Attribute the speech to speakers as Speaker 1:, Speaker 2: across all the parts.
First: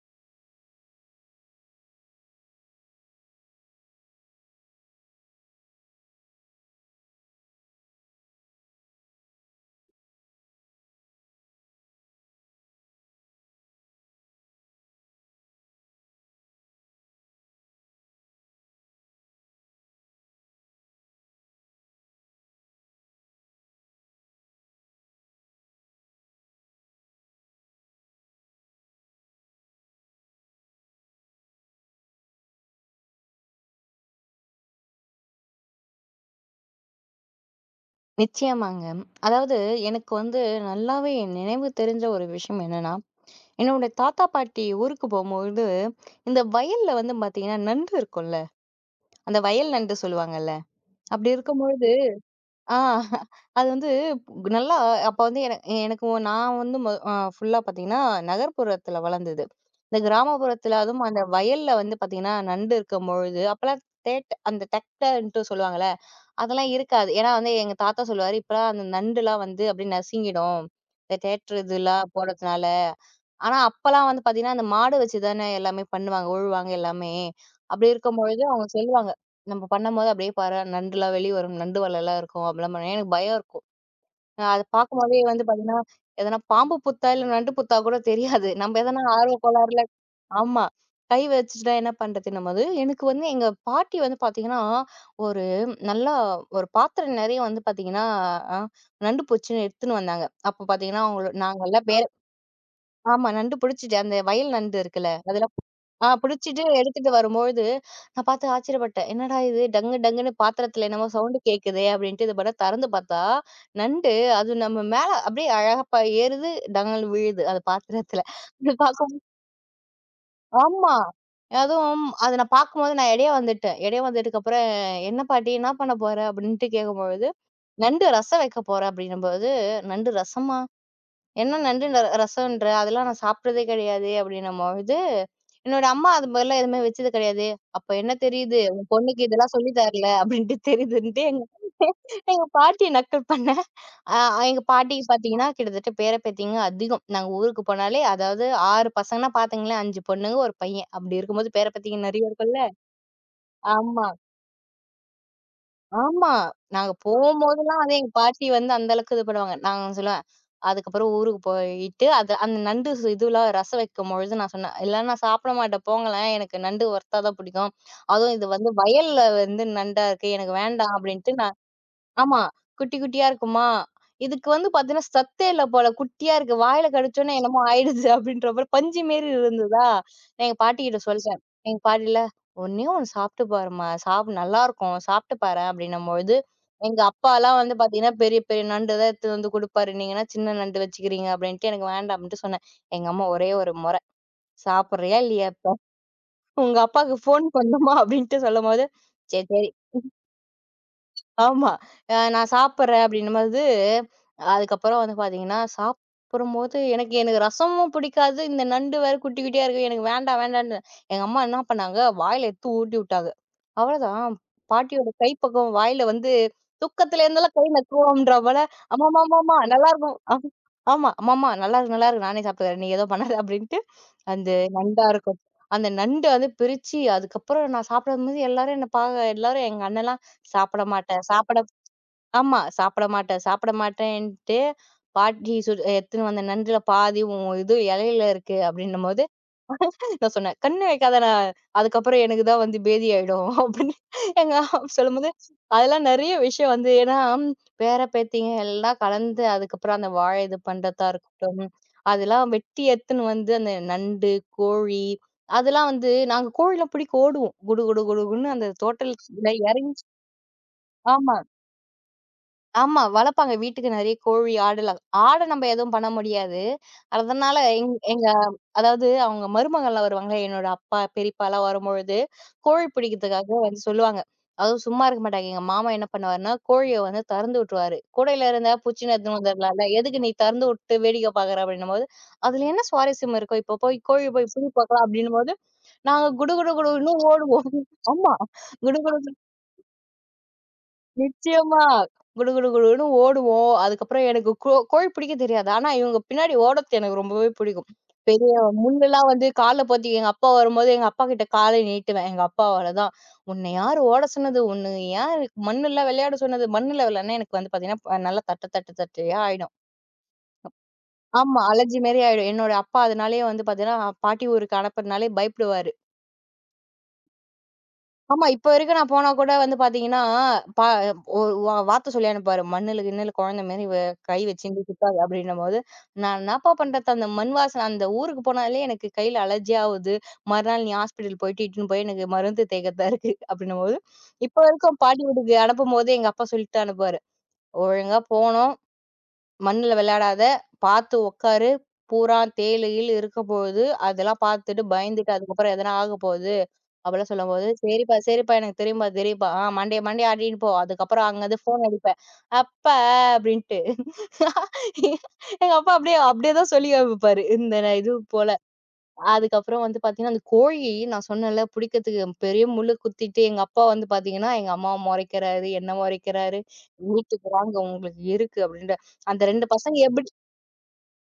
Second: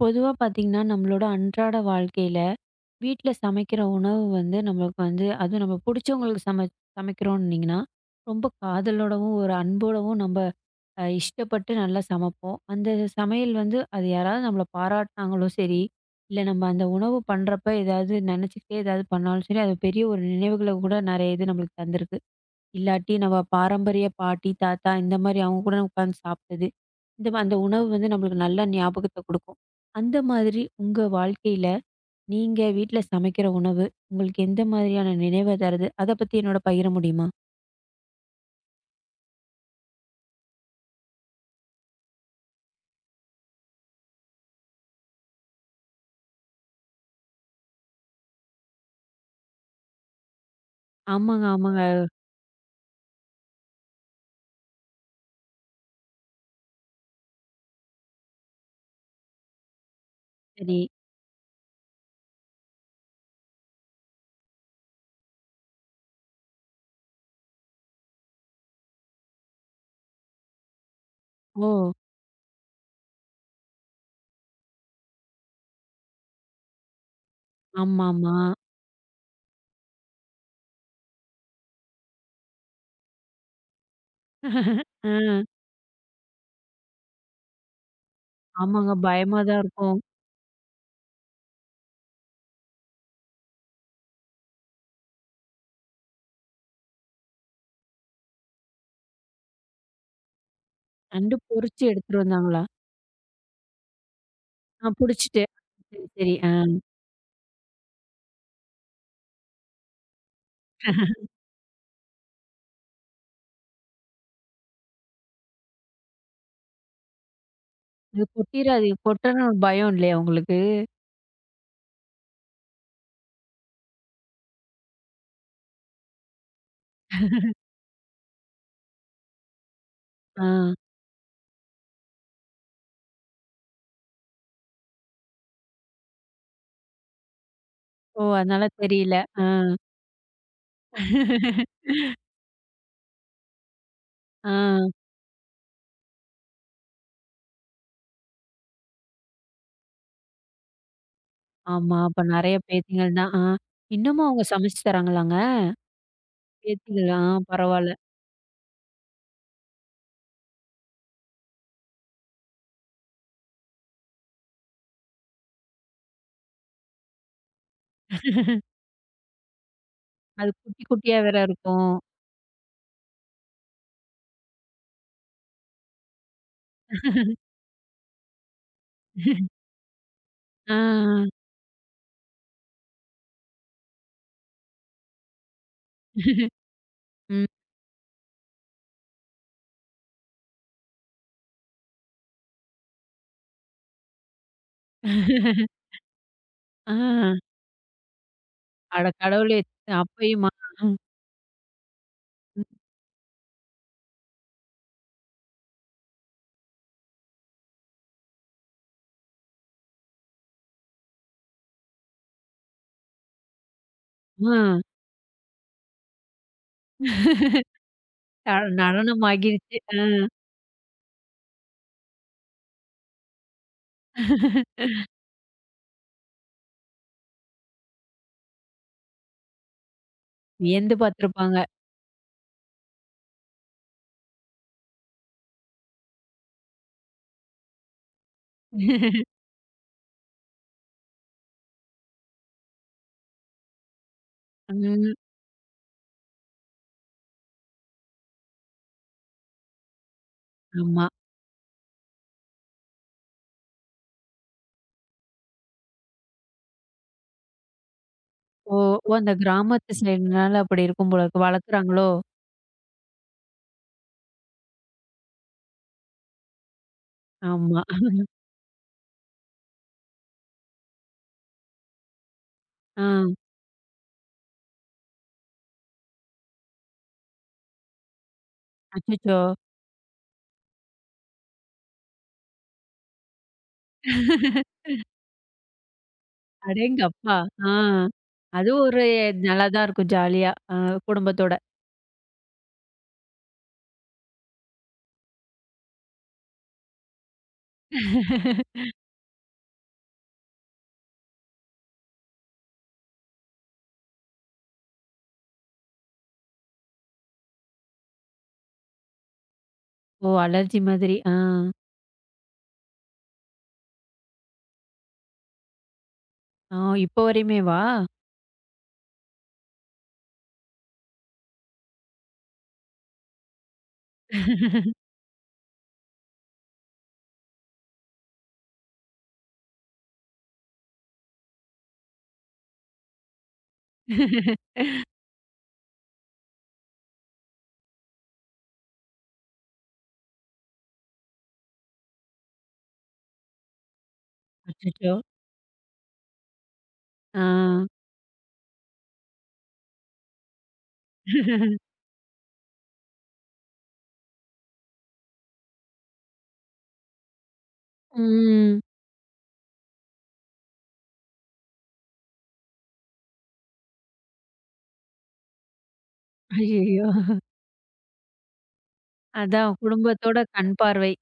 Speaker 1: பொதுவா பார்த்தீங்கன்னா, நம்மளோட அன்றாட வாழ்க்கையில, வீட்ல சமைக்கிற உணவு வந்து நம்மளுக்கு வந்து அதுவும் நம்ம புடிச்சவங்களுக்கு சமைக்கிறோன்னீங்கன்னா, ரொம்ப காதலோடவும், ஒரு அன்போடவும் நம்ப இஷ்டப்பட்டு நல்லா சமைப்போம். அந்த சமையல் வந்து அது யாராவது நம்மள பாராட்டுனாங்களும் சரி, இல்ல நம்ம அந்த உணவு பண்றப்ப ஏதாவது நெனச்சுக்கிட்டே ஏதாவது பண்ணாலும் சரி, அது பெரிய ஒரு நினைவுகள கூட நெறைய இது நம்மளுக்கு தந்திருக்கு. இல்லாட்டி நம்ம பாரம்பரிய பாட்டி, தாத்தா இந்த மாரி அவங்க கூட உட்காந்து சாப்ட்டது. அந்த உணவு வந்து நம்மளுக்கு நல்ல ஞாபகத்த குடுக்கும். அந்த மாதிரி உங்க வாழ்க்கையில, நீங்க வீட்ல சமைக்கிற உணவு, உங்களுக்கு எந்த மாதிரியான நினைவ தருது? அத பத்தி என்னோட பகிர முடியுமா?
Speaker 2: நிச்சயமாங்க. அதாவது எனக்கு வந்து நல்லாவே என் நினைவு தெரிஞ்ச ஒரு விஷயம் என்னன்னா, என்னோட தாத்தா, பாட்டி ஊருக்கு போம்போது, இந்த வயல்ல வந்து பார்த்தீங்கன்னா, நண்டு இருக்கும்ல. அந்த வயல் நண்டு சொல்லுவாங்கல்ல. அப்படி
Speaker 1: ஆமாங்க, ஆமாங்க.
Speaker 2: இருக்கும்பொழுது ஆ அது வந்து நல்லா அப்ப வந்து எனக்கு நான் வந்து மொ அ ஃபுல்லா பார்த்தீங்கன்னா, நகர்ப்புறத்தில வளர்ந்தது. இந்த கிராமப்புறத்தில
Speaker 1: சரி.
Speaker 2: அதுவும் அந்த வயல்ல வந்து பார்த்தீங்கன்னா, நண்டு இருக்கும்பொழுது, அப்பலாம் தேட் அந்த டக்டர்ன்ட்டு சொல்லுவாங்கல்ல. அதெல்லாம் இருக்காது. ஏன்னா வந்து எங்க தாத்தா சொல்லுவாரு, "இப்பலாம் அந்த நண்டுலாம் வந்து அப்படியே நசுங்கிடும். இந்த தியேட்டர்
Speaker 1: ஓ!
Speaker 2: இதெல்லாம் போடுறதுனால." ஆனா அப்பலாம் வந்து பார்த்தீங்கன்னா, அந்த மாடு வச்சு தானே எல்லாமே பண்ணுவாங்க, உழுவாங்க எல்லாமே. அப்படி
Speaker 1: ஆமாமா.
Speaker 2: இருக்கும்பொழுது அவங்க சொல்லுவாங்க, "நம்ம பண்ணும்போது அப்படியே பாரு நண்டுலாம் வெளிய வரும். நண்டு வலைலாம் இருக்கும்." அப்படிலாம் பண்ணுவாங்க. எனக்கு பயம் இருக்கும். அத
Speaker 1: ஆ.
Speaker 2: பார்க்கும்போதே வந்து பார்த்தீங்கன்னா, எதனா பாம்பு புத்தா, இல்ல நண்டு புத்தா கூட தெரியாது. நம்ம
Speaker 1: ஆமாங்க.
Speaker 2: எதனா ஆர்வ
Speaker 1: பயமா தான்
Speaker 2: கோளாறுல
Speaker 1: இருக்கும்.
Speaker 2: ஆமா. கை வச்சுட்டா என்ன பண்றது நம்ம அது? எனக்கு வந்து எங்க பாட்டி வந்து பார்த்தீங்கன்னா, ஒரு நல்லா ஒரு பாத்திரம் நெறைய வந்து பார்த்தீங்கன்னா, அ நண்டு பூச்சின்னு எடுத்துன்னு வந்தாங்க. அப்ப பார்த்தீங்கன்னா, அவங்கள
Speaker 1: நண்டு பொரிச்சு
Speaker 2: நாங்கலாம்
Speaker 1: எடுத்துட்டு வந்தாங்களா?
Speaker 2: ஆமா. நண்டு புடிச்சுட்டு அந்த வயல் நண்டு
Speaker 1: ஆ,
Speaker 2: இருக்குல்ல.
Speaker 1: புடிச்சுட்டு.
Speaker 2: அதெல்லாம் பு-
Speaker 1: சரி,
Speaker 2: ஆ
Speaker 1: சரி. ஆ.
Speaker 2: புடிச்சிட்டு எடுத்துட்டு வரும்பொழுது, நான் பார்த்து ஆச்சரியப்பட்டேன். என்னடா இது டங்கு டங்குன்னு பாத்திரத்துல என்னமோ சவுண்ட் கேட்குதே! அப்படின்ட்டு இது பண்ண தெறந்து பார்த்தா, நண்டு அது நம்ம மேல அப்படியே அழகா ஏறுது, டங்குன்னு விழுது அது பாத்திரத்துல.
Speaker 1: இது
Speaker 2: இது
Speaker 1: கொட்டிராது
Speaker 2: பார்க்கும்
Speaker 1: கொட்டணும்னு ஒரு பயம் இல்லையா உங்களுக்கு?
Speaker 2: ஆமா. அதுவும் அத நான் பார்க்கும்போது நான் இடையே வந்துட்டேன். இடையே வந்ததுக்கப்புறம், "என்ன பாட்டி என்ன பண்ண போற?" அப்படின்ட்டு கேட்கும்பொழுது, "நண்டு ரசம் வைக்க போறேன்" அப்படின்னும்போது, "நண்டு
Speaker 1: ஆ.
Speaker 2: ரசமா?" ஏன்னா நண்டு ரசம்ன்ற அதெல்லாம் நான் சாப்பிட்டதே கிடையாது அப்படின்னும்பொழுது, என்னோட அம்மா அது மாரிலாம் எதுவுமே வச்சது கிடையாது. அப்ப என்ன
Speaker 1: ஓ!
Speaker 2: தெரியுது?
Speaker 1: அதனால
Speaker 2: உன்
Speaker 1: தெரியல.
Speaker 2: பொண்ணுக்கு
Speaker 1: ஆ,
Speaker 2: இதெல்லாம் சொல்லி தரல அப்படின்ட்டு தெரியுதுன்ட்டு எங்க எங்க பாட்டிய நக்கல் பண்ணேன். அ
Speaker 1: ஆ.
Speaker 2: எங்க பாட்டிக்கு பார்த்தீங்கன்னா, கிட்டத்தட்ட பேர பேத்திங்க அதிகம். நாங்க ஊருக்கு போனாலே அதாவது 6 பசங்கன்னா பார்த்துங்களேன், 5 பொண்ணுங்க, 1 பையன். அப்படி இருக்கும்போது பேர
Speaker 1: ஆமா.
Speaker 2: பேத்திங்க
Speaker 1: அப்ப
Speaker 2: நெறைய
Speaker 1: நெறைய
Speaker 2: இருக்கும்ல.
Speaker 1: பேத்திகள் தான். ஆ.
Speaker 2: ஆமா.
Speaker 1: இன்னமும் அவங்க சமைச்சு தராங்களாங்க?
Speaker 2: ஆமா. நாங்க
Speaker 1: பேத்திகளா?
Speaker 2: போம்போதெல்லாம்
Speaker 1: பரவால்ல.
Speaker 2: வந்து எங்க பாட்டி வந்து அந்த அளவுக்கு இது பண்ணுவாங்க. நான் சொல்லுவேன், அதுக்கப்புறம் ஊருக்கு போயிட்டு, அது அந்த நண்டு சு இதுலாம் ரசம் வைக்கும்பொழுது நான் சொன்னேன், "இல்ல நான் சாப்பிட மாட்டேன் போங்களேன். எனக்கு நண்டு வறுத்தா தான் பிடிக்கும். அதுவும் இது வந்து வயல்ல வந்து நண்டா இருக்கு.
Speaker 1: அது
Speaker 2: எனக்கு
Speaker 1: குட்டி
Speaker 2: வேண்டாம்"
Speaker 1: குட்டியா
Speaker 2: அப்படின்ட்டு
Speaker 1: வேற
Speaker 2: நான்
Speaker 1: இருக்கும்.
Speaker 2: ஆமா. குட்டி, குட்டியா இருக்குமா? இதுக்கு வந்து பார்த்தீங்கன்னா, சத்தே இல்ல போல. குட்டியா இருக்கு. வாயில கடிச்சோனே என்னமோ ஆயிடுச்சு அப்டின்ற மாரி பஞ்சு மாரி இருந்ததா, நான் எங்க
Speaker 1: ஆ.
Speaker 2: பாட்டிகிட்ட சொல்ட்டேன். எங்க பாட்டில, "ஒண்ணே ஒண்ணு சாப்ட்டு பாரும்மா. சாப் நல்லாருக்கும். சாப்ட்டு பாரேன்" அப்டின்னம்பொழுது, எங்க
Speaker 1: ம்.
Speaker 2: அப்பாலாம் வந்து பார்த்தீங்கன்னா, பெரிய, பெரிய நண்டு தான் எடுத்துட்டு வந்து குடுப்பாரு. நீங்கன்னா சின்ன நண்டு வச்சுக்கிறீங்க அப்டின்ட்டு, எனக்கு வேண்டாம் அப்டின்ட்டு சொன்னேன். எங்க அம்மா ஒரே ஒரு மொற, "சாப்புட்றியா இல்லையா இப்ப? உங்க
Speaker 1: ஆ.
Speaker 2: அப்பாக்கு ஃபோன் பண்ணுமா?" அப்டின்ட்டு சொல்லும்போது,
Speaker 1: அட
Speaker 2: "சரி,
Speaker 1: கடவுளே!
Speaker 2: சரி.
Speaker 1: அப்பயுமா?
Speaker 2: ஆமா. அ நான்
Speaker 1: ம்.
Speaker 2: சாப்பிடுறேன் அப்படின்னும்போது, அதுக்கப்புறம் வந்து பார்த்தீங்கன்னா, சாப்பிடும்போது எனக்கு எனக்கு ரசமும் பிடிக்காது. இந்த நண்டு வேற குட்டி குட்டியா இருக்கு. எனக்கு வேண்டாம் வேண்டான்னு எங்க அம்மா என்ன பண்ணாங்க, வாயில எடுத்து ஊட்டி விட்டாங்க. அவ்வளோதான்.
Speaker 1: ஆ.
Speaker 2: பாட்டியோட கை பக்கம் வாயில வந்து தூக்கத்துல இருந்தெல்லாம் கை நக்குவோம்ன்ற
Speaker 1: அ
Speaker 2: போல, "அம்மம்மா
Speaker 1: நடனம்
Speaker 2: அம்மம்மா
Speaker 1: ஆகிருச்சு. ஆ.
Speaker 2: நல்லாருக்கும்." அம் ஆமா. "அம்மம்மா நல்லாருக்கு நல்லாருக்கு. நானே சாப்பிட்டுக்கிறேன். நீ எதுவும் பண்ணாத." அப்படின்ட்டு அந்த நண்டா இருக்கும். அந்த நண்டு வந்து பிரிச்சு, அதுக்கப்புறம் நான் சாப்பிடும்போது எல்லாரும் என்ன பாக்க எல்லாரும் எங்க அண்ணன்லாம் சாப்பிட
Speaker 1: வியந்து
Speaker 2: மாட்டேன். சாப்பிட
Speaker 1: பார்த்துருப்பாங்க.
Speaker 2: ஆமா. சாப்பிட மாட்டேன், சாப்பிட மாட்டேன்ட்டு, பாட்டி சு எடுத்துன்னு வந்த நண்டுல பாதி உன் இது இலையில இருக்கு அப்படின்னும்போது, நான் சொன்னேன், "கண்ணு வைக்காதடா, அதுக்கப்புறம் எனக்கு தான் வந்து பேதி ஆயிடும்" அப்படின்னு எங்க அம்மா
Speaker 1: ம்.
Speaker 2: சொல்லும்போது, அதெல்லாம் நெறைய விஷயம் வந்து ஏன்னா, பேர, பேத்திங்க எல்லாம் கலந்து அதுக்கப்புறம் அந்த வாழை இது
Speaker 1: ஆமா.
Speaker 2: பண்றதா இருக்கட்டும், அதெல்லாம் வெட்டி எடுத்துன்னு வந்து அந்த நண்டு, கோழி அதெல்லாம் வந்து நாங்க கோழிலாம் பிடிக்க ஓடுவோம். குடு குடு குடுகுடுன்னு அந்த
Speaker 1: ஓ! ஓ! அந்த
Speaker 2: தோட்டத்துல இறங்கி
Speaker 1: கிராமத்து சைடுனால அப்படி இருக்கும் போல
Speaker 2: ஆமா.
Speaker 1: இருக்கு. வளர்க்குறாங்களோ?
Speaker 2: ஆமா. வளர்ப்பாங்க. வீட்டுக்கு நெறைய கோழி, ஆடுலாம். ஆட நம்ம எதுவும் பண்ண முடியாது. அதனால
Speaker 1: ஆமா.
Speaker 2: எங்க அதாவது அவங்க மருமகள்லாம் வருவாங்க. என்னோட அப்பா, பெரியப்பாலாம் வரும்பொழுது, கோழி
Speaker 1: ஆ.
Speaker 2: பிடிக்கிறதுக்காக வந்து சொல்லுவாங்க. அதுவும் சும்மா இருக்க மாட்டாங்க. எங்க மாமா என்ன பண்ணுவாருன்னா, கோழிய வந்து திறந்து விட்டுருவாரு. கூடையில இருந்தா பூச்சின்னு எடுத்துன்னு
Speaker 1: அச்சச்சோ!
Speaker 2: வந்துரலாம்ல. எதுக்கு நீ திறந்து விட்டு வேடிக்கை பார்க்குற அப்படின்னும்போது, "அதுல என்ன சுவாரஸ்யம் இருக்கும்? இப்போ போய் கோழி போய் புடி பார்க்கலாம்" அப்படின்னும்போது, நாங்க குடு குடு குடுன்னு
Speaker 1: அடேங்கப்பா!
Speaker 2: ஓடுவோம்.
Speaker 1: ஆ.
Speaker 2: ஆமா.
Speaker 1: அது
Speaker 2: குடு
Speaker 1: ஒரு
Speaker 2: குடு
Speaker 1: நல்லா தான் இருக்கும் ஜாலியா. குடும்பத்தோட.
Speaker 2: நிச்சயமா. குடு குடு குடுன்னு ஓடுவோம். அதுக்கப்புறம் எனக்கு கோழி பிடிக்க தெரியாது. ஆனா இவங்க பின்னாடி ஓடுறது எனக்கு ரொம்பவே பிடிக்கும். பெரிய முள்ளெல்லாம் வந்து கால்ல போத்தி எங்க அப்பா வரும்போது எங்க அப்பா கிட்ட கால நீட்டுவேன். எங்க அப்பாவால தான். "உன்ன யாரு ஓட சொன்னது? உன்ன யாரு மண்ணுல விளையாட சொன்னது?" மண்ணுல விளையாடுனா எனக்கு வந்து பார்த்தீங்கன்னா, நல்லா தட்டு தட்டு தட்டையா ஆயிடும்.
Speaker 1: ஓ! அலர்ஜி மாதிரி. ஆ.
Speaker 2: ஆமா. அலர்ஜி மாரி ஆயிடும். என்னோட அப்பா அதனாலேயே வந்து பார்த்தீங்கன்னா, பாட்டி ஊருக்கு அனுப்புறனாலே பயப்படுவாரு.
Speaker 1: ஆ, இப்போ வரையுமேவா?
Speaker 2: ஆமா. இப்ப வரைக்கும் நான் போனா கூட வந்து பாத்தீங்கன்னா, பா ஒரு வார்த்த சொல்லி அனுப்புவாரு. மண்ணுல கிண்ணுல குழந்த மாரி கை வச்சுண்டு சுத்தாத அப்படின்னும்போது, நான் என்னப்பா பண்றது? அந்த மண் வாசன அந்த ஊருக்கு போனாலே எனக்கு கையில அலர்ஜி ஆவுது. மறுநாள் நீ ஹாஸ்பிட்டல் போயிட்டு இட்டுன்னு போய் எனக்கு மருந்து தேய்க்கறதா இருக்கு அப்படின்னும்போது, இப்ப வரைக்கும் பாட்டி வீட்டுக்கு அனுப்பும்போது எங்க அப்பா சொல்லிட்டு அனுப்புவாரு. "ஒழுங்கா போனோம், மண்ணுல விளையாடாத, பாத்து உக்காரு, பூரா தேளு கீளு இருக்க போகுது. அதெல்லாம் பாத்துட்டு
Speaker 1: அச்சச்சோ!
Speaker 2: பயந்துட்டு அதுக்கப்புறம் எதனா ஆகப்போகுது. அப்பலாம்
Speaker 1: ஆ.
Speaker 2: சொல்லும்போது, "சரிப்பா, சரிப்பா எனக்கு தெரியும்பா, தெரியும்பா. ஆ மண்டே மண்டே ஆடின்னு போ. அதுக்கப்புறம் அங்கருந்து ஃபோன் அடிப்பேன். அப்பா" அப்படின்ட்டு. எங்க அப்பா அப்படியே அப்படியே தான் சொல்லி காமிப்பாரு. இந்த ந இது போல.
Speaker 1: ம்.
Speaker 2: அதுக்கப்புறம் வந்து பார்த்தீங்கன்னா, அந்த கோழி நான் சொன்னேன்ல புடிக்கிறதுக்கு பெரிய முள்ளு குத்திட்டு, எங்க அப்பா வந்து பார்த்தீங்கன்னா, எங்க அம்மாவ மொறைக்கிறாரு, என்ன மொறைக்கிறாரு.
Speaker 1: ஐயய்யோ!
Speaker 2: "வீட்டுக்கு வாங்க உங்களுக்கு இருக்கு" அப்படின்ட்டு. அந்த 2
Speaker 1: அதான்
Speaker 2: பசங்க எப்படி
Speaker 1: குடும்பத்தோட கண் பார்வை.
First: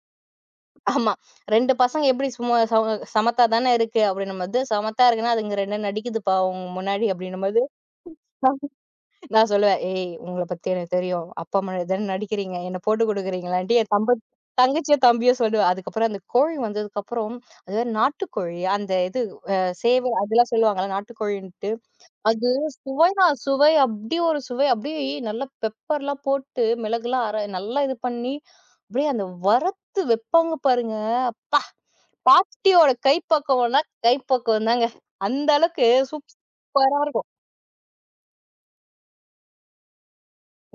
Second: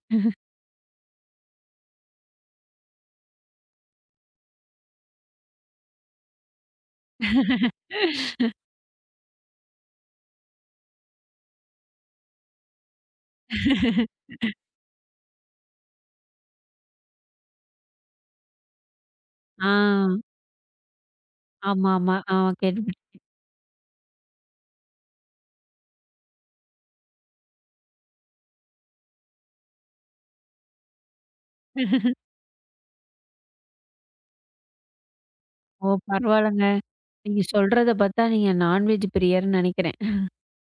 Speaker 2: ஆமா. 2 பசங்க எப்படி சும்மா சம சமத்தா தானே இருக்கு அப்படின்னும்போது, "சமத்தா இருக்குன்னா அதுங்க 2 நடிக்குதுப்பா உங்க முன்னாடி" அப்படின்னும்போது நான் சொல்லுவேன், "ஏய் உங்கள பத்தி எனக்கு தெரியும். அப்பா, அம்மா தான நடிக்கிறீங்க. என்ன போட்டு குடுக்குறீங்களான்ட்டு" என் தம்ப தங்கச்சியோ, தம்பியோ சொல்லுவேன். அதுக்கப்புறம் அந்த கோழி வந்ததுக்கப்புறம், அது வேற நாட்டுக்கோழி. அந்த இது அ
Speaker 1: ஆ.
Speaker 2: சேவல் அதெல்லாம் சொல்லுவாங்கல்ல நாட்டுக்கோழின்ட்டு.
Speaker 1: ஆமாமா. ஆ
Speaker 2: அது
Speaker 1: கேள்விப்பட்
Speaker 2: சுவை அப்டி ஒரு சுவை. அப்டியே நல்லா பெப்பர்லாம் போட்டு, மிளகுலாம் அர நல்லா இது பண்ணி, அப்டியே அந்த வறுத்து வைப்பாங்க பாருங்க. அப்பா! பாட்டியோட கைப்பக்குவம்னா கைப்பக்குவம் தாங்க. அந்த
Speaker 1: ஓ!
Speaker 2: அளவுக்கு
Speaker 1: பரவால்லங்க.
Speaker 2: சூப்பரா இருக்கும்.
Speaker 1: நீங்க சொல்றத பார்த்தா நீங்க நான்வெஜ் பிரியர்ன்னு நெனைக்கிறேன்.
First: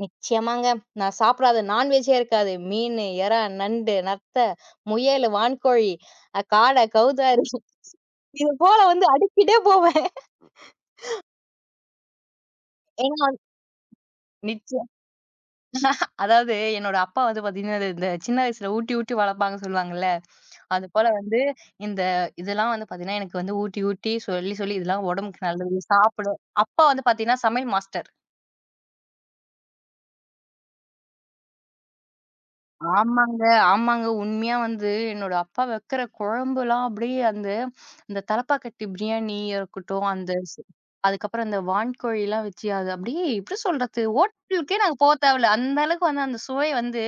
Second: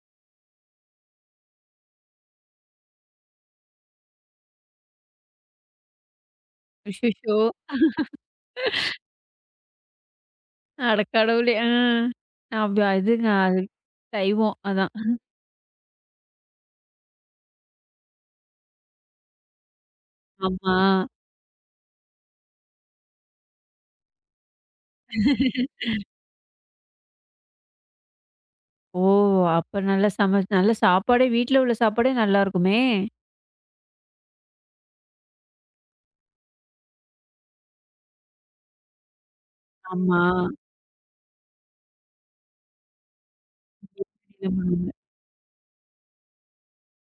Speaker 2: நிச்சயமாங்க. நான் சாப்பிடாத நான்வெஜ்ஜே இருக்காது. மீனு, எறா, நண்டு, நத்தை, முயலு, வான்கோழி, அ காடை,
Speaker 1: அச்சச்சோ!
Speaker 2: கௌதாரி இது போல வந்து அடுக்கிட்டே போவேன்.
Speaker 1: அட கடவுளே! ஆ. நான்
Speaker 2: ஏன்னா
Speaker 1: இதுங்க
Speaker 2: வந்து-
Speaker 1: அது சைவம்.
Speaker 2: நிச்சயம்.
Speaker 1: அதான்.
Speaker 2: அதாவது என்னோட அப்பா வந்து பார்த்தீங்கன்னா, அது இந்த சின்ன வயசுல ஊட்டி, ஊட்டி வளர்ப்பாங்கன்னு சொல்லுவாங்கல்ல.
Speaker 1: ஆமா.
Speaker 2: அது போல வந்து இந்த இதெல்லாம் வந்து பார்த்தீங்கன்னா, எனக்கு வந்து ஊட்டி, ஊட்டி சொல்லி, சொல்லி இதெல்லாம் உடம்புக்கு நல்லது சாப்பிடும். அப்பா வந்து பார்த்தீங்கன்னா, சமையல் மாஸ்டர்.
Speaker 1: ஓ! அப்ப நல்லா நல்ல சாப்பாடே வீட்ல உள்ள சாப்பாடே நல்லாருக்குமே!
Speaker 2: ஆமாங்க, ஆமாங்க. உண்மையா வந்து என்னோட அப்பா வைக்கிற குழம்புலாம் அப்படியே அந்த அந்த தலப்பாக்கட்டி பிரியாணி இருக்கட்டும்,
Speaker 1: ஆமா.
Speaker 2: அந்த ஸ் அதுக்கப்புறம் அந்த வான்கோழிலாம் வச்சு அது அப்படியே எப்படி சொல்றது? ஹோட்டலுக்கே நாங்க
Speaker 1: பண்ணுவாங்க.
Speaker 2: போ தேவையில்ல. அந்த அளவுக்கு வந்து அந்த சுவை வந்து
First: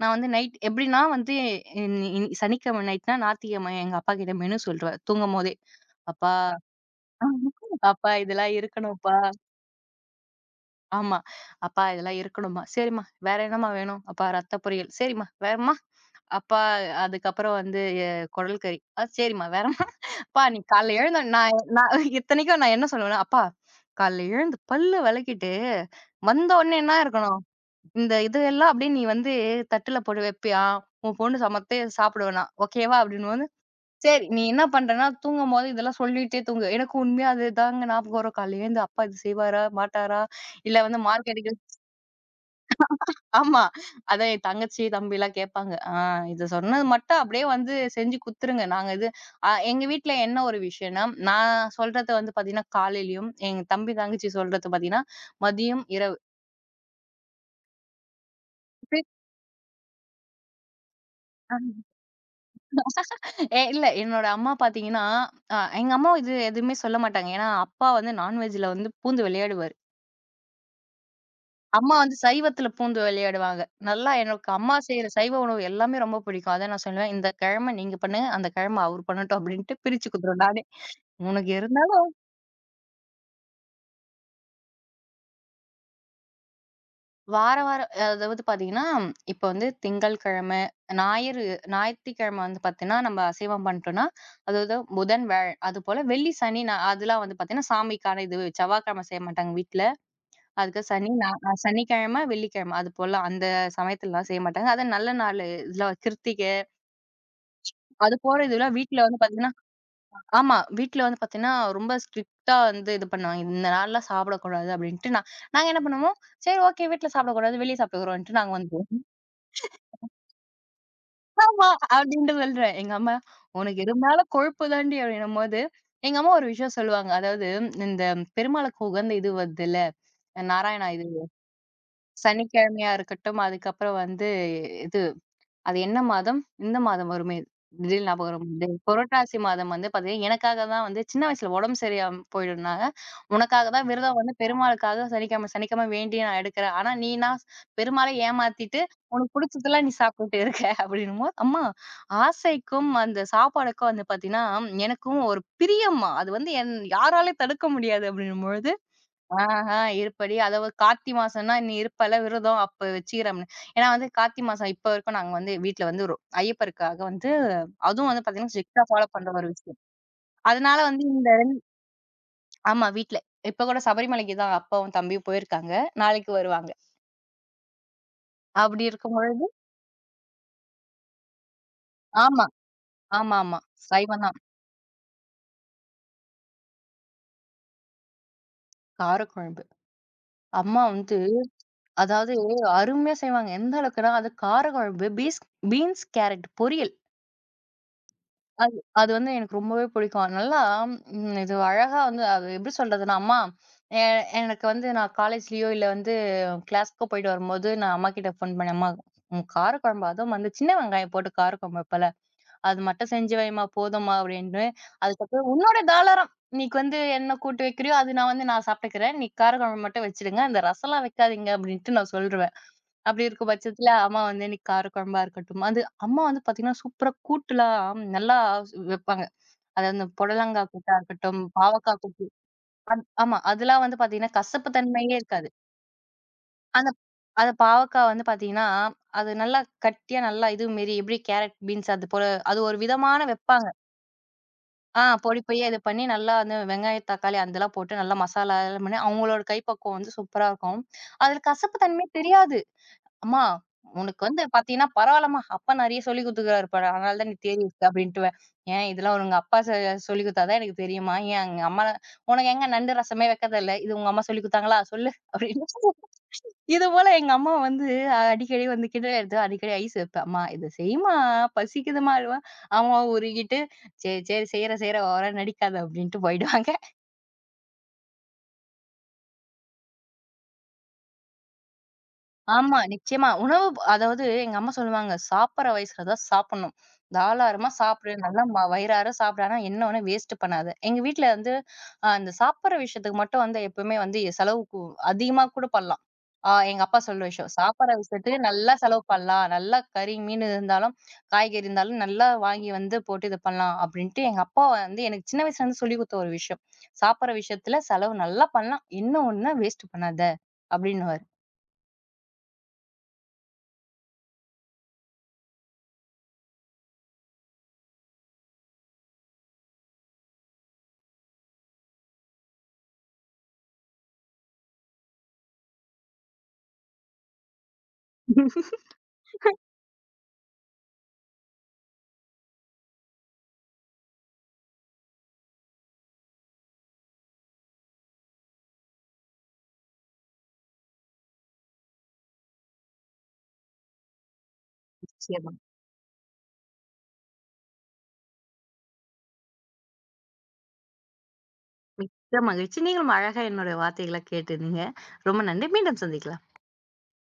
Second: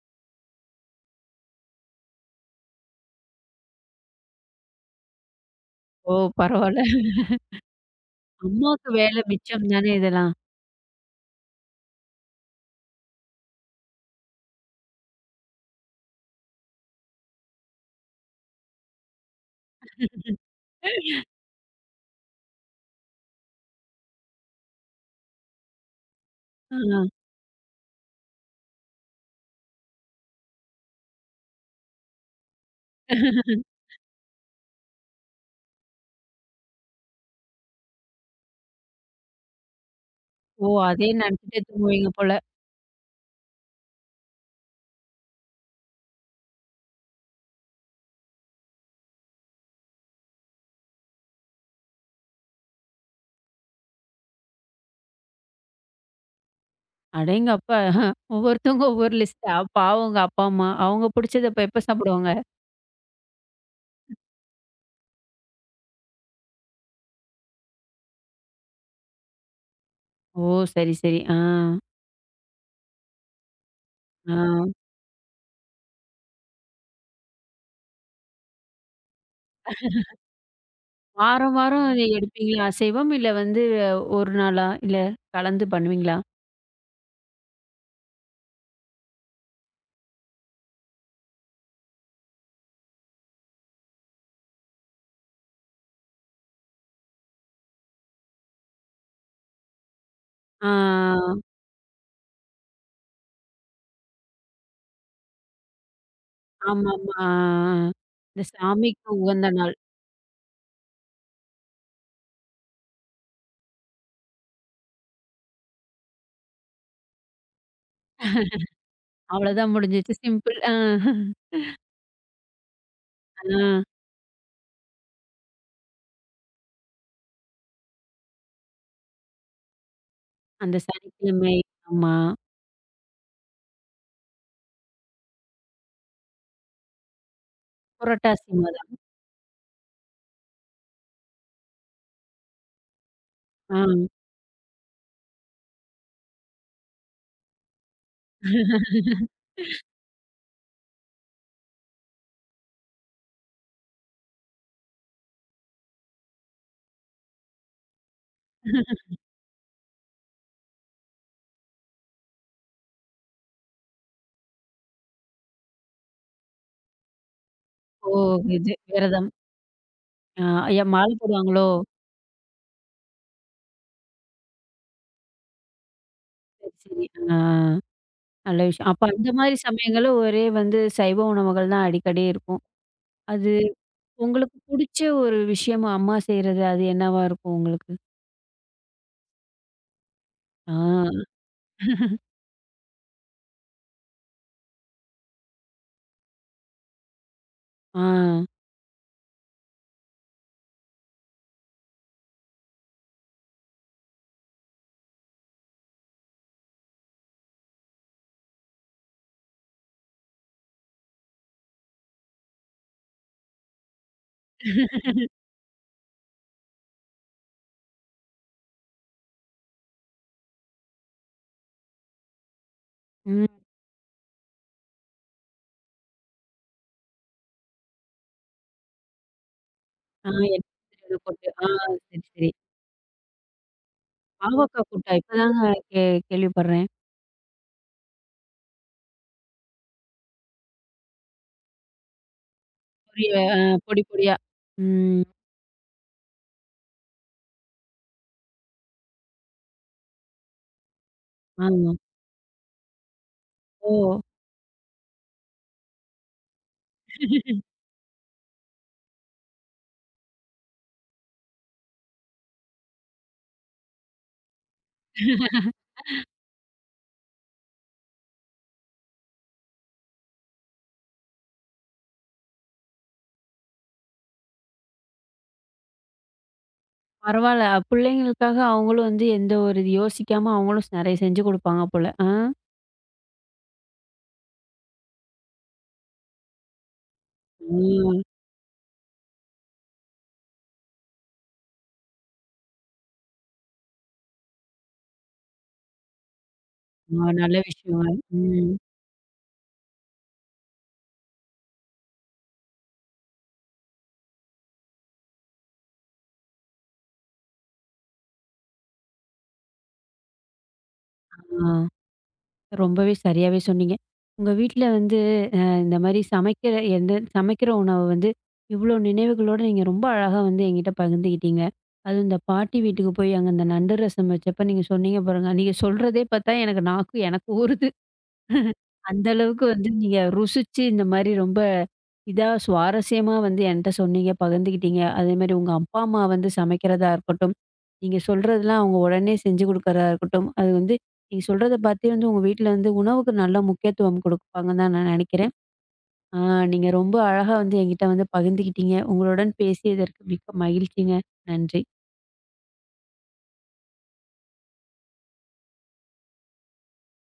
Speaker 2: நான் வந்து நைட் எப்படின்னா வந்து இன் இன் சனிக்கிழமை நைட்னா, ஞாயித்துக்கிழமை எங்க அப்பா கிட்ட மெனு சொல்ருவேன் தூங்கும்போதே.
Speaker 1: ஓ!
Speaker 2: "அப்பா,
Speaker 1: பரவால்ல.
Speaker 2: அப்பா இதெல்லாம்
Speaker 1: அம்மாவுக்கு
Speaker 2: இருக்கணும்ப்பா."
Speaker 1: வேலை மிச்சம் தானே இதெல்லாம்.
Speaker 2: ஆமா. "அப்பா இதெல்லாம் இருக்கணும்மா." "சரிம்மா, வேற என்னம்மா வேணும்?" "அப்பா ரத்த பொரியல்." "சரிம்மா, வேறம்மா?" அப்பா அதுக்கப்புறம் வந்து எ குடல் கறி. "ஆ சரிம்மா வேறம்மா. அப்பா நீ காலைல எழுந்த நான் நான் இத்தனைக்கும் நான் என்ன சொல்லுவேன்னா, "அப்பா காலைல எழுந்து பல்லு விளக்கிட்டு, வந்த உடனே
Speaker 1: ஆ.
Speaker 2: என்ன இருக்கணும்? இந்த இதெல்லாம் அப்படியே நீ வந்து தட்டுல போட்டு வைப்பியா? உன் பொண்ணு சமைத்து சாப்பிட வேணாம். ஓகேவா?" அப்படின்னும்போது, "சரி நீ என்ன பண்றேன்னா, தூங்கும்போது இதெல்லாம் சொல்லிட்டே தூங்கு." எனக்கு உண்மையா அதுதாங்க ஞாபகம் வரும். காலைல எழுந்து அப்பா இது செய்வாரா? மாட்டாரா?
Speaker 1: ஓ!
Speaker 2: இல்ல வந்து
Speaker 1: அதே
Speaker 2: மார்க்
Speaker 1: நினச்சுட்டே தூங்குவீங்க போல.
Speaker 2: ஆமா. அதான் என் தங்கச்சி, தம்பிலாம் கேட்பாங்க. ஆ இத சொன்னது மட்டும் அப்படியே வந்து செஞ்சு குடுத்துருங்க. நாங்க இது அ எங்க வீட்ல என்ன ஒரு விஷயம்னா, நான் சொல்றது வந்து பார்த்தீங்கன்னா, காலையிலயும், எங்க தம்பி, தங்கச்சி சொல்றது பார்த்தீங்கன்னா, மதியம், இரவு.
Speaker 1: அடேங்கப்பா! ஒவ்வொருத்தவங்க ஒவ்வொரு லிஸ்ட்டா. பாவம் உங்க அப்பா, அம்மா. அவங்க புடிச்சத அப்ப எப்ப சாப்பிடுவாங்க?
Speaker 2: ஏ இல்ல என்னோட அம்மா பார்த்தீங்கன்னா, அ எங்க அம்மா இது எதுவுமே சொல்ல மாட்டாங்க. ஏன்னா, அப்பா வந்து நான்வெஜ்ல வந்து பூந்து விளையாடுவாரு.
Speaker 1: ஓ! சரி, சரி. ஆ,
Speaker 2: அம்மா வந்து சைவத்துல பூந்து விளையாடுவாங்க. நல்லா
Speaker 1: ஆ.
Speaker 2: எனக்கு அம்மா செய்ற சைவ உணவு எல்லாமே ரொம்ப பிடிக்கும். அதான் நான் சொல்லுவேன், "இந்த கிழம நீங்க பண்ணுங்க. அந்த கிழம அவரு பண்ணட்டும்" அப்படின்ட்டு பிரிச்சு குடுத்துருவேன் நானே. "உனக்கு
Speaker 1: வாரம்,
Speaker 2: இருந்த
Speaker 1: வாரம் அத எடுப்பீங்களா? அசைவம்? இல்ல வந்து ஒரு நாளா? இல்ல கலந்து பண்ணுவீங்களா?
Speaker 2: வார வாரம் அதாவது பாத்தீங்கன்னா, இப்ப வந்து திங்கள் கிழமை, ஞாயிறு ஞாயிற்றுக்கிழமை வந்து பாத்தீங்கன்னா, நம்ம அசைவம் பண்ணிட்டோம்னா, அதாவது புதன், வியாழன் அதுபோல வெள்ளி, சனி, ஞா அதெல்லாம் வந்து பாத்தீங்கன்னா, சாமிக்கான இது செவ்வாய்க்கிழமை செய்ய மாட்டாங்க வீட்ல.
Speaker 1: ஆ.
Speaker 2: அதுக்கு சனி, ஞா அ சனிக்கிழமை, வெள்ளிக்கிழமை அது போல அந்த சமயத்துலலாம் செய்ய மாட்டாங்க. அது நல்ல நாளு இதுல கிருத்திகை
Speaker 1: ஆமாமா. ஆ, ஆ.
Speaker 2: அது
Speaker 1: இந்த
Speaker 2: போல இதெல்லாம் வீட்ல
Speaker 1: சாமிக்கு
Speaker 2: வந்து
Speaker 1: உகந்த
Speaker 2: பாத்தீங்கன்னா
Speaker 1: நாள்.
Speaker 2: ஆமா. வீட்ல வந்து பாத்தீங்கன்னா, ரொம்ப ஸ்ட்ரிக்ட்டா வந்து இது பண்ணுவாங்க. இந்த நாள்லாம் சாப்பிடக்கூடாது அப்படின்ட்டு நான் நாங்க என்ன பண்ணுவோம், சரி ஓகே வீட்ல சாப்பிடக்கூடாது, வெளிய சாப்பிட்டுக்குறோம்ன்ட்டு நாங்க வந்து
Speaker 1: அவ்வளோதான் முடிஞ்சிச்சு. சிம்பிள். ஆ.
Speaker 2: ஆமா அப்டின்ட்டு சொல்றேன். எங்க அம்மா,
Speaker 1: ஆ.
Speaker 2: "உனக்கு இருந்தாலும் கொழுப்பு தாண்டி" அப்டின்னும்போது, எங்க அம்மா ஒரு விஷயம் சொல்லுவாங்க. அதாவது இந்த பெருமாளுக்கு உகந்த இது வருதுல்ல,
Speaker 1: அந்த
Speaker 2: நாராயணா இது.
Speaker 1: சனிக்கிழமை. ஆமா.
Speaker 2: சனிக்கிழமையா இருக்கட்டும், அதுக்கப்புறம் வந்து அது என்ன மாதம்? இந்த மாதம் வருமே. திடீர்னு ஞாபகம்
Speaker 1: புரட்டாசி
Speaker 2: வருது.
Speaker 1: மாதம்.
Speaker 2: புரட்டாசி மாதம் வந்து பாத்தீங்கன்னா, எனக்காக தான் வந்து சின்ன வயசுல உடம்பு சரியில்லாம போயிடும்னாங்க. உனக்காக
Speaker 1: ஆ.
Speaker 2: தான் விரதம் வந்து பெருமாளுக்காக சனிக்கிழமை சனிக்கிழமை வேண்டி நான் எடுக்கிறேன். ஆனா நீனா பெருமாள ஏமாத்திட்டு, உனக்கு புடிச்சதெல்லாம் நீ சாப்பிட்டுட்டு இருக்க அப்படின்னும்போது, அம்மா ஆசைக்கும், அந்த சாப்பாடுக்கும் வந்து பாத்தீங்கன்னா, எனக்கும் ஒரு பிரியம். அது வந்து என் யாராலயும் தடுக்க முடியாது அப்படின்னும்பொழுது ஆஹா, இருப்படி. அதாவது கார்த்தி மாசம்னா, "நீ இருப்பல்ல விரதம், அப்ப வச்சுக்கிறேன்." ஏன்னா வந்து கார்த்தி மாசம் இப்ப வரைக்கும் நாங்க வந்து வீட்ல வந்து ஒரு ஐயப்பருக்காக வந்து அதுவும்
Speaker 1: ஓ!
Speaker 2: வந்து பார்த்தீங்கன்னா,
Speaker 1: இது
Speaker 2: ஸ்ட்ரிக்ட்டா ஃபாலோ பண்ற
Speaker 1: விரதம்.
Speaker 2: ஒரு விஷயம்.
Speaker 1: ஆ,
Speaker 2: அதனால
Speaker 1: ஐயா
Speaker 2: வந்து
Speaker 1: மாலை
Speaker 2: இந்த
Speaker 1: போடுவாங்களோ?
Speaker 2: ஆமா வீட்ல. இப்ப கூட சபரிமலைக்கு தான் அப்பாவும், தம்பியும் போயிருக்காங்க. நாளைக்கு வருவாங்க.
Speaker 1: சரி, சரி. ஆ, நல்ல
Speaker 2: அப்படி
Speaker 1: விஷயம். அப்ப அந்த
Speaker 2: இருக்கும்பொழுது
Speaker 1: மாரி சமயங்கள்ல ஒரே வந்து சைவ உணவுகள் தான் அடிக்கடி
Speaker 2: ஆமா,
Speaker 1: இருக்கும். அது
Speaker 2: ஆமாமா. சைவம் தான்.
Speaker 1: உங்களுக்கு புடிச்ச ஒரு விஷயமா அம்மா செய்றது, அது என்னவா இருக்கும் உங்களுக்கு?
Speaker 2: காரக்குழம்பு.
Speaker 1: ஆ,
Speaker 2: அம்மா வந்து அதாவது அருமையா செய்வாங்க. எந்த அளவுக்குன்னா, அது காரக்குழம்பு, பீன்ஸ், கேரட் பொரியல்.
Speaker 1: ஆ.
Speaker 2: அது அது வந்து எனக்கு ரொம்பவே பிடிக்கும். நல்லா ம் இது அழகா வந்து அது எப்படி சொல்றதுன்னா, அம்மா எ எனக்கு வந்து நான் காலேஜ்லயோ இல்ல வந்து கிளாஸ்க்கோ போயிட்டு வரும்போது, நான் அம்மாகிட்ட ஃபோன் பண்ணேன். அம்மா ம் காரக்குழம்பு அதுவும் வந்து சின்ன வெங்காயம் போட்டு காரக்குழம்பு வைப்பேல, அது மட்டும் செஞ்சு வைம்மா போதும்மா அப்படின்னு. அதுக்கப்புறம் உன்னோட தாளாரம். நீக்கு வந்து என்ன கூட்டு வைக்கிறியோ, அது வந்து நான் சாப்பிட்டுக்கிறேன். நீ காரக்குழம்பு மட்டும் வச்சுடுங்க. அந்த ரசம்லாம் வைக்காதீங்க அப்படின்ட்டு நான் சொல்ருவேன். அப்படி இருக்க
Speaker 1: ம்.
Speaker 2: பட்சத்துல அம்மா வந்து இன்னைக்கு காரக்குழம்பா இருக்கட்டும். அது அம்மா வந்து பார்த்தீங்கன்னா, சூப்பரா கூட்டுலாம் நல்லா வைப்பாங்க. அதாவது இந்த
Speaker 1: ஆ.
Speaker 2: புடலங்கா
Speaker 1: எண்ணெய்
Speaker 2: கூட்டா
Speaker 1: திரிகள்ல
Speaker 2: இருக்கட்டும்,
Speaker 1: போட்டு. ஆ,
Speaker 2: பாவக்காய்
Speaker 1: சரி,
Speaker 2: கூட்டு
Speaker 1: சரி.
Speaker 2: ஆமா. அதெல்லாம் வந்து பார்த்தீங்கன்னா, கசப்பு
Speaker 1: பாவக்கா கூட்டா?
Speaker 2: தன்மையே இருக்காது.
Speaker 1: இப்பதாங்க கே கேள்விப்படுறேன்.
Speaker 2: அந்த அந்த பாவக்கா வந்து பார்த்தீங்கன்னா, அது நல்லா கட்டியா நல்லா இது மாரி எப்படி கேரட், பீன்ஸ் அது போல அது ஒரு விதமான
Speaker 1: பொரிய அ
Speaker 2: வைப்பாங்க.
Speaker 1: பொடி பொடியா.
Speaker 2: ஆ
Speaker 1: ம்.
Speaker 2: பொடி பொடியா இது பண்ணி நல்லா அந்த வெங்காயம், தக்காளி அதெல்லாம் போட்டு நல்லா மசாலா எல்லாம் பண்ணி, அவங்களோட கைப்பக்குவம் வந்து சூப்பரா இருக்கும். அதில கசப்பு
Speaker 1: ஆமா.
Speaker 2: தன்மை தெரியாது. அம்மா,
Speaker 1: ஓ!
Speaker 2: உனக்கு வந்து பாத்தீங்கன்னா பரவால்லம்மா. அப்பா நெறைய சொல்லிக் குடுத்துருக்காரு போல. அதனால தான் நீ தேறி இருக்க அப்டின்ட்டுவேன். ஏன் இதெல்லாம் உங்க அப்பா சொ சொல்லிக் குடுத்தா தான் எனக்கு தெரியுமா? ஏன் எங்க அம்மா உனக்கு எங்க நண்டு ரசமே வைக்க தெர்ல. இது உங்க அம்மா சொல்லிக் குடுத்தாங்களா? சொல்லு அப்டின்னு. இது போல எங்க அம்மா வந்து அடிக்கடி வந்து கிண்டல் எடுத்து அடிக்கடி ஐஸ் வைப்பேன். அம்மா இத செய்யுமா, பசிக்குதுமான்னுவேன். அம்மா உருகிட்டு, "சரி, சரி செய்றேன், ஓவரா நடிக்காத" அப்டின்ட்டு போயிடுவாங்க.
Speaker 1: பரவால்ல. பிள்ளைங்களுக்காக அவங்களும் வந்து எந்த ஒரு இது யோசிக்காம அவங்களும் நெறைய செஞ்சு குடுப்பாங்க போல. ஆ.
Speaker 2: ஆமா, நிச்சயமா. உணவு ப- அதாவது எங்க அம்மா சொல்லுவாங்க, "சாப்பிடுற வயசுல தான் சாப்பிடணும். தாராளமா சாப்பிடு.
Speaker 1: ம்.
Speaker 2: நல்லா ம வயிறார சாப்பிடு. ஆனா என்ன ஒண்ணும் வேஸ்ட் பண்ணாத." எங்க வீட்ல வந்து அ அந்த சாப்பிடுற விஷயத்துக்கு மட்டும் வந்து எப்பவுமே வந்து செலவு கு அதிகமா கூட பண்ணலாம். அ எங்க அப்பா சொல்ற
Speaker 1: ஆ,
Speaker 2: விஷயம்,
Speaker 1: நல்ல
Speaker 2: "சாப்பிடுற
Speaker 1: விஷயங்க.
Speaker 2: விஷயத்துக்கு
Speaker 1: ம்.
Speaker 2: நல்லா செலவு பண்ணலாம். நல்லா கறி, மீன் இருந்தாலும், காய்கறி இருந்தாலும் நல்லா வாங்கி வந்து போட்டு இது பண்ணலாம்." அப்படின்ட்டு எங்க அப்பா வந்து எனக்கு சின்ன வயசுல இருந்து சொல்லிக் குடுத்த ஒரு விஷயம். "சாப்பிடுற விஷயத்துல செலவு நல்லா பண்ணலாம். என்ன ஒண்ணும் வேஸ்ட் பண்ணாத." அப்படின்னுவாரு.
Speaker 1: ஆ, ரொம்பவே சரியாவே சொன்னீங்க. உங்க வீட்ல வந்து இந்த மாரி சமைக்கிற எந்த சமைக்கிற உணவு வந்து, இவ்வளோ நினைவுகளோட நீங்க ரொம்ப அழகா வந்து என்கிட்ட பகிர்ந்துக்கிட்டீங்க. அதுவும் இந்த பாட்டி வீட்டுக்கு போய் அங்க இந்த நண்டு ரசம் வச்சப்ப நீங்க சொன்னீங்க பாருங்க. நீங்க சொல்றதே பார்த்தா எனக்கு நாக்கு எனக்கு ஊறுது. அந்த அளவுக்கு வந்து நீங்க ருசிச்சு இந்த மாரி ரொம்ப இதா சுவாரஸ்யமா வந்து என்ட்ட சொன்னீங்க, பகிர்ந்துக்கிட்டீங்க. அதேமாரி உங்க அப்பா, அம்மா வந்து சமைக்கிறதா இருக்கட்டும், நீங்க சொல்றதெல்லாம் அவங்க உடனே செஞ்சு குடுக்கறதா இருக்கட்டும், அது வந்து நீங்க சொல்றத பார்த்தே வந்து உங்க வீட்ல வந்து உணவுக்கு நல்ல முக்கியத்துவம் குடுப்பாங்கன்னு தான் நான்
Speaker 2: நிச்சயமா.
Speaker 1: நெனைக்கிறேன். ஆ, நீங்க ரொம்ப அழகா வந்து என்கிட்ட வந்து பகிர்ந்துக்கிட்டீங்க. உங்களுடன் பேசியதற்கு மிக்க மகிழ்ச்சிங்க. நன்றி.
Speaker 2: மிக்க மகிழ்ச்சி. நீங்களும் அழகா என்னுடைய வார்த்தைகள கேட்டிருந்தீங்க. ரொம்ப நன்றி. மீண்டும் சந்திக்கலாம்.